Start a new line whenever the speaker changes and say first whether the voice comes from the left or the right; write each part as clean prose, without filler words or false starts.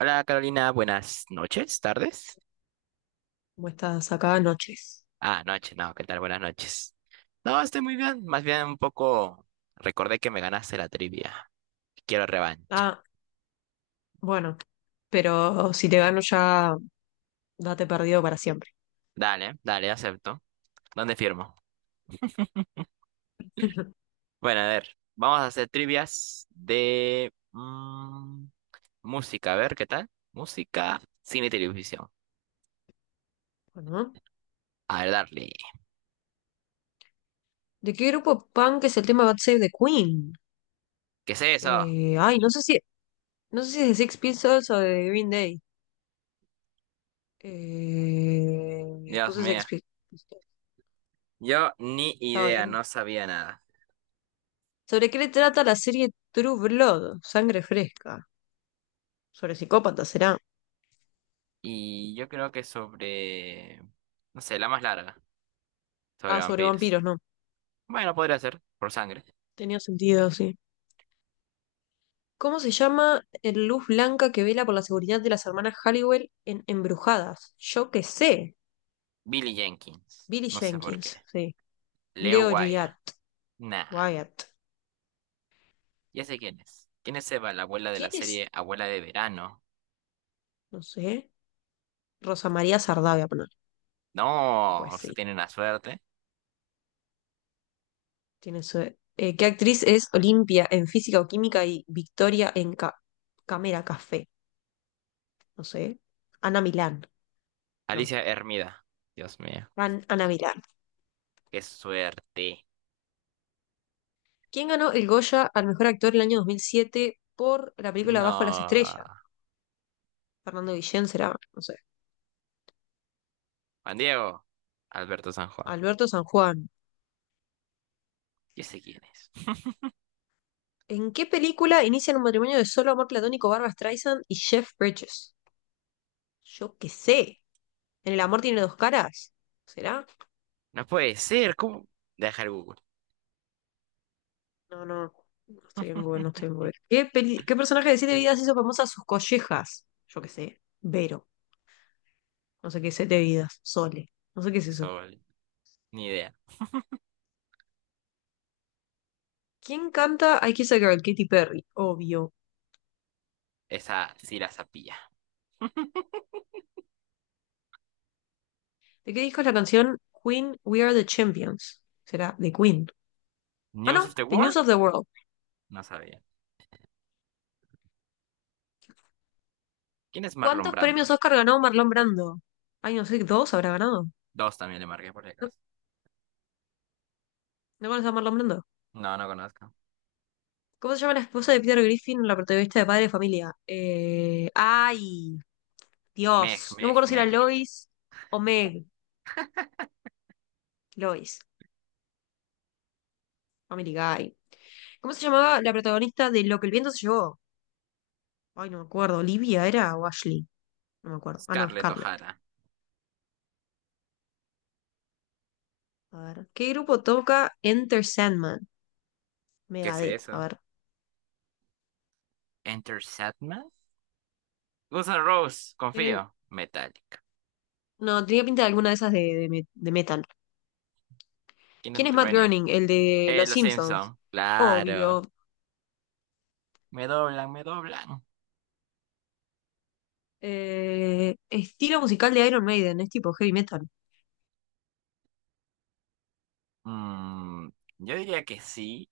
right: Hola Carolina, buenas noches, tardes.
left: Como estas acá noches.
right: Ah, noche, no, ¿qué tal? Buenas noches. No, estoy muy bien, más bien un poco recordé que me ganaste la trivia. Quiero revancha.
left: Ah, bueno, pero si te gano ya date perdido para siempre.
right: Dale, dale, acepto. ¿Dónde firmo? Bueno, a ver, vamos a hacer trivias de música, a ver, ¿qué tal? Música, cine y televisión.
left: Bueno,
right: A ver, darle.
left: ¿de qué grupo punk es el tema God Save the Queen?
right: ¿Qué es eso?
left: Ay, no sé si es de Six Pistols o de Green Day. Eh,
right: Dios
left: puse
right: mío.
left: Sex Pistols,
right: Yo ni
left: estaba
right: idea,
left: bien.
right: no sabía nada.
left: ¿Sobre qué le trata la serie True Blood? Sangre fresca. Sobre psicópatas, será.
right: Y yo creo que sobre, no sé, la más larga. Sobre
left: Ah, sobre
right: vampiros.
left: vampiros, no.
right: Bueno, podría ser. Por sangre.
left: Tenía sentido, sí. ¿Cómo se llama el luz blanca que vela por la seguridad de las hermanas Halliwell en Embrujadas? Yo qué sé.
right: Billy Jenkins.
left: Billy
right: No sé por
left: Jenkins,
right: qué.
left: sí.
right: Leo
left: Leo
right: Waya.
left: Gillard,
right: Nah.
left: Wyatt.
right: Ya sé quién es. ¿Quién es Eva, la abuela de la
left: ¿Quién es?
right: serie Abuela de Verano?
left: No sé. Rosa María Sardá, voy a poner.
right: No.
left: Pues
right: Usted
left: sí,
right: tiene una suerte.
left: tiene su. ¿Qué actriz es Olimpia en Física o Química y Victoria en Cámara Café? No sé. Ana Milán, no.
right: Alicia Hermida. Dios mío.
left: Ana Milán.
right: Qué suerte.
left: ¿Quién ganó el Goya al mejor actor el año 2007 por la película Bajo las
right: No.
left: Estrellas? Fernando Guillén será, no sé.
right: Juan Diego. Alberto San Juan.
left: Alberto San Juan.
right: Ya sé quién es.
left: ¿En qué película inician un matrimonio de solo amor platónico Barbra Streisand y Jeff Bridges? Yo qué sé. ¿En el amor tiene dos caras? ¿Será?
right: No puede ser. ¿Cómo? Deja el Google.
left: No, no. No estoy en Google, no estoy en Google. ¿Qué personaje de Siete Vidas hizo famosa sus collejas? Yo qué sé. Vero. No sé qué es Siete Vidas. Sole. No sé qué es eso.
right: Sol. Ni idea.
left: ¿Quién canta I Kiss a Girl? Katy Perry. Obvio.
right: Esa sí la sapía.
left: ¿De qué disco es la canción Queen We Are the Champions? ¿Será? De Queen. Ah,
right: ¿News
left: no.
right: of the
left: The
right: World?
left: News of the World.
right: No sabía. ¿Quién es Marlon
left: ¿Cuántos premios
right: Brando?
left: Oscar ganó Marlon Brando? Ay, no sé, ¿dos habrá ganado?
right: Dos también le marqué por si
left: ¿No,
right: acaso.
left: no conoces a Marlon Brando?
right: No, no conozco.
left: ¿Cómo se llama la esposa de Peter Griffin, la protagonista de Padre de Familia? Ay,
right: Meg,
left: Dios. No me
right: Meg,
left: acuerdo si era
right: Meg.
left: Lois o Meg. Lois, Family Guy. ¿Cómo se llamaba la protagonista de Lo que el viento se llevó? Ay, no me acuerdo. ¿Olivia era o Ashley? No me acuerdo. Ah, no,
right: Scarlett
left: Scarlett.
right: O'Hara.
left: A ver. ¿Qué grupo toca Enter Sandman?
right: ¿Qué es
left: Megadeth. A
right: eso?
left: ver.
right: Enter Sandman. Guns N' Roses,
left: Tiene-
right: confío. Metallica.
left: no, tenía pinta de alguna de esas de, de metal.
right: Kingdom
left: ¿Quién
right: of
left: es
right: the
left: Matt
right: Raining.
left: Groening? El de Los
right: Los
left: Simpsons.
right: Simpson. Claro.
left: Obvio.
right: Me doblan, me doblan.
left: Estilo musical de Iron Maiden, es tipo heavy metal.
right: Mm, yo diría que sí,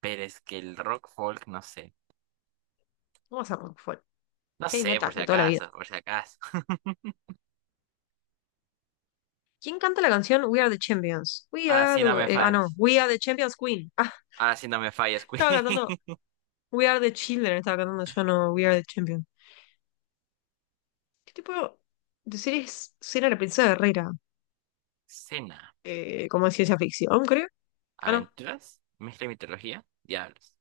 right: pero es que el rock folk, no sé.
left: Vamos a rock folk.
right: No
left: Heavy
right: sé, por
left: metal
right: si
left: de toda la vida.
right: acaso, por si acaso.
left: ¿Quién canta la canción We Are the Champions? We
right: Ahora
left: are
right: sí
left: the...
right: no
left: wor-
right: me
left: ah, no.
right: falles.
left: We Are the Champions Queen. Ah,
right: Ahora sí no me falles,
left: estaba
right: Queen.
left: cantando We Are the Children. Estaba cantando yo, no. We Are the Champions. ¿Qué tipo de serie es Cena la Princesa Guerrera?
right: Cena.
left: Como de ciencia ficción, creo. Ah, no.
right: ¿Aventuras? ¿Mezcla de mitología? Diablos.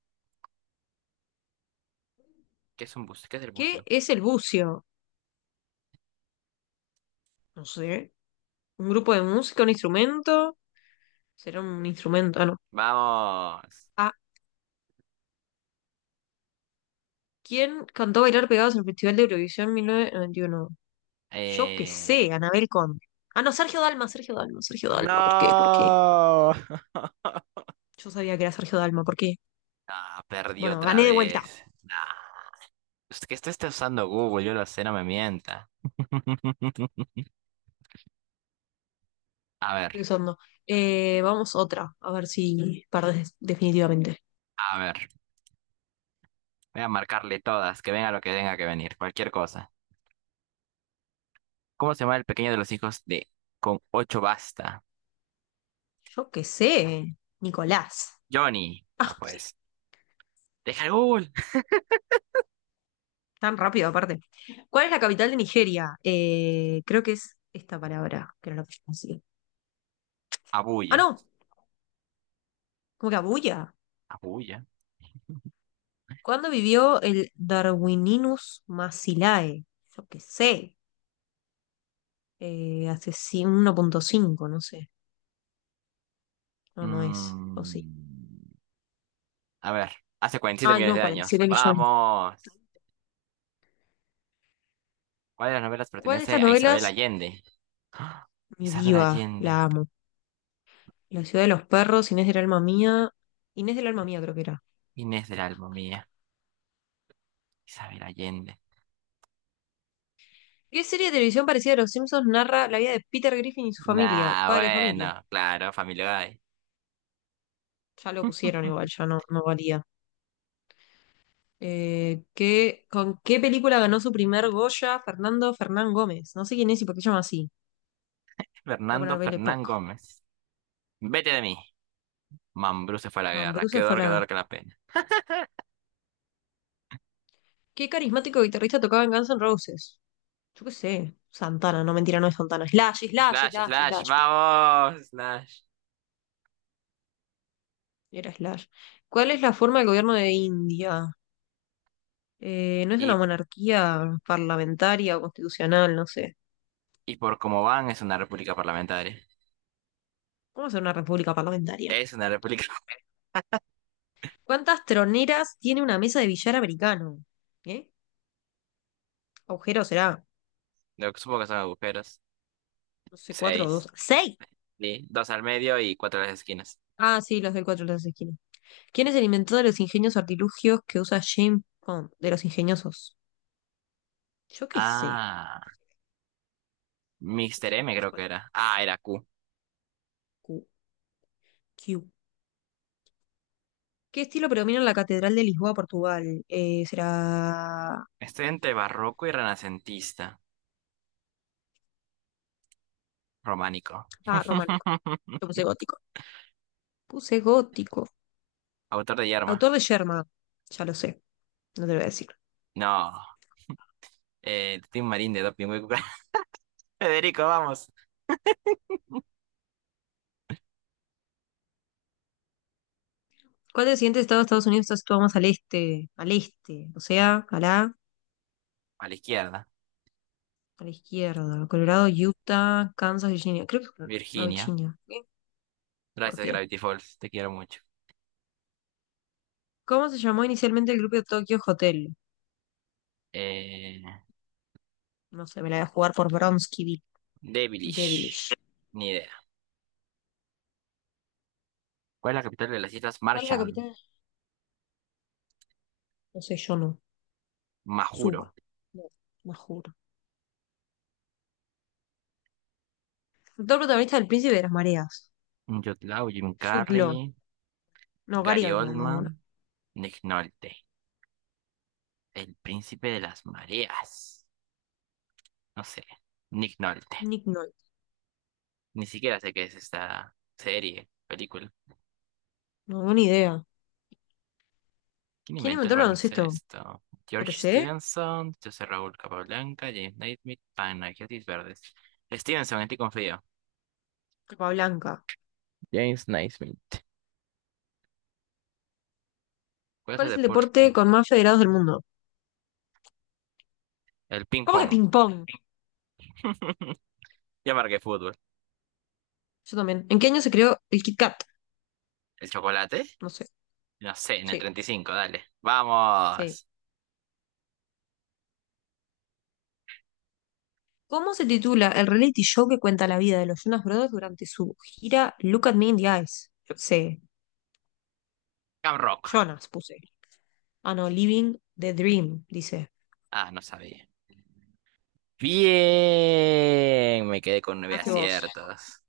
right: ¿Qué es un bucio? ¿Qué es el
left: ¿Qué
right: bucio?
left: es el bucio? No sé. ¿Un grupo de música? ¿Un instrumento? ¿Será un instrumento? Ah, no.
right: Vamos.
left: ¿Quién cantó Bailar Pegados en el Festival de Eurovisión 1991? Yo qué
right: Eh,
left: sé, Anabel Conde. Ah, no, Sergio Dalma, Sergio Dalma, Sergio Dalma. ¿Por qué? ¿Por qué?
right: No.
left: Yo sabía que era Sergio Dalma. ¿Por qué?
right: Ah, perdí
left: Bueno,
right: otra
left: gané de vuelta.
right: vez. Ah, es que esto está usando Google, yo lo sé, no me mienta. A ver,
left: Estoy usando. Vamos otra, a ver si perdés definitivamente.
right: a ver. Voy a marcarle todas, que venga lo que tenga que venir, cualquier cosa. ¿Cómo se llama el pequeño de los hijos de con ocho basta?
left: Yo qué sé, Nicolás.
right: Johnny. No
left: Ah, sí,
right: pues. Deja el Google.
left: tan rápido aparte. ¿Cuál es la capital de Nigeria? Creo que es esta palabra, que no la puse así. Ah,
right: Abuya.
left: no, como que Abuya.
right: Abuya.
left: ¿Cuándo vivió el Darwininus Massilae? Yo qué sé, hace 1,5, no sé. No, no es, o sí.
right: Mm, a ver, hace 47
left: Ay,
right: millones
left: no,
right: de
left: cuarenta y
right: años.
left: siete millones.
right: Vamos. ¿Cuál de las novelas
left: ¿Cuál de
right: pertenece
left: estas
right: a Isabel
left: novelas?
right: Allende? ¡Ah!
left: Mi
right: Isabel
left: diva, la
right: Allende.
left: amo. La ciudad de los perros, Inés del alma mía. Inés del alma mía creo que era.
right: Inés del alma mía. Isabel Allende.
left: ¿Qué serie de televisión parecida a Los Simpsons narra la vida de Peter Griffin y su familia?
right: Nah,
left: Padre de familia.
right: bueno, claro, Familia Guy.
left: Ya lo pusieron igual, ya no, no valía. ¿Con qué película ganó su primer Goya Fernando Fernán Gómez? No sé quién es y por qué se llama así. Voy a
right: Fernando
left: poner Baile Pop.
right: Fernán Gómez. Vete de mí. Mambrú se fue a la guerra. Qué
left: Mambruse fue
right: dolor, qué
left: la.
right: dolor, qué la pena.
left: Qué carismático guitarrista tocaba en Guns N' Roses. Yo qué sé. Santana, no mentira, no es Santana. Slash, Slash,
right: Slash,
left: Slash,
right: slash,
left: Slash.
right: vamos, slash.
left: Era Slash. ¿Cuál es la forma del gobierno de India? No es una
right: Y,
left: monarquía parlamentaria o constitucional, no sé.
right: y por cómo van, es una república parlamentaria.
left: ¿Cómo ser una república parlamentaria?
right: Es una república.
left: ¿Cuántas troneras tiene una mesa de billar americano? ¿Eh? ¿Agujero será?
right: Lo que supongo que son agujeros.
left: No sé, cuatro o
right: Seis.
left: dos. ¡Seis!
right: ¿Sí? Dos al medio y cuatro a las esquinas.
left: Ah, sí, los del cuatro, los de las esquinas. ¿Quién es el inventor de los ingenios artilugios que usa James Bond? De los ingeniosos. Yo qué sé.
right: Ah. Mister M creo que era. Ah, era Q.
left: Q, Q. ¿Qué estilo predomina en la Catedral de Lisboa, Portugal? Será.
right: Estoy entre barroco y renacentista. Románico.
left: Ah, románico. Yo puse gótico. Puse gótico.
right: Autor de Yerma.
left: Autor de Sherman. Ya lo sé, no te lo voy a decir.
right: No. Tim Marín de Doping Hueco. Federico, vamos.
left: ¿Cuál del siguiente estado de Estados Unidos está situado más al este? Al este. O sea, a la,
right: A la izquierda.
left: a la izquierda. Colorado, Utah, Kansas, Virginia. Creo que es no,
right: Virginia.
left: Virginia. ¿Qué? ¿Por
right: Gracias,
left: qué?
right: Gravity Falls. Te quiero mucho.
left: ¿Cómo se llamó inicialmente el grupo de Tokyo Hotel?
right: Eh,
left: No sé, me la voy a jugar por Bronsky Devilish.
right: Devilish. Ni idea. ¿Cuál es la capital de las Islas
left: ¿Cuál es la
right: Marshall?
left: capital? No sé, yo no.
right: Majuro.
left: Suba. No, me juro. Actor protagonista del Príncipe de las Mareas.
right: Yotlao, Jim
left: Jude Law.
right: Carrey.
left: No, Gary
right: Gary
left: Oldman, más bueno.
right: Oldman. Nick Nolte. El príncipe de las mareas. No sé. Nick Nolte.
left: Nick Nolte.
right: Ni siquiera sé qué es esta serie, película.
left: No tengo ni idea.
right: ¿Quién
left: ¿Quién
right: inventó
left: inventó
right: el
left: el baloncesto?
right: baloncesto?
left: Lo que
right: George
left: sé.
right: Stevenson, José Raúl Capablanca, James Naismith, Panagiotis Verdes. Stevenson, en ti confío.
left: Blanca.
right: James Naismith. ¿Cuál es
left: ¿Cuál
right: el
left: es el
right: deporte?
left: deporte con más federados del mundo?
right: El
left: ¿Cómo que
right: ping-pong.
left: ping-pong?
right: Ya marqué fútbol.
left: Yo también. ¿En qué año se creó el Kit Kat?
right: ¿El chocolate?
left: No sé.
right: No sé, en el
left: Sí,
right: 35, dale.
left: sí.
right: ¡Vamos!
left: ¿Cómo se titula el reality show que cuenta la vida de los Jonas Brothers durante su gira Look at Me in the Eyes? Yo qué sé.
right: Cam Rock.
left: Jonas puse. Ah, no, Living the Dream, dice.
right: Ah, no sabía. Bien, me quedé con 9
left: Hazte vos.
right: aciertos.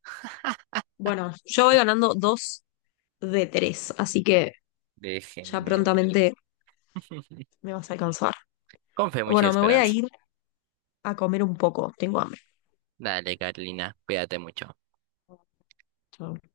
left: Bueno, yo voy ganando dos de tres, así que ya
right: Déjenme.
left: prontamente me vas a alcanzar.
right: Con fe, mucha
left: Bueno, me voy a
right: esperanza.
left: ir a comer un poco, tengo hambre.
right: Dale, Carolina, cuídate mucho.
left: Chau.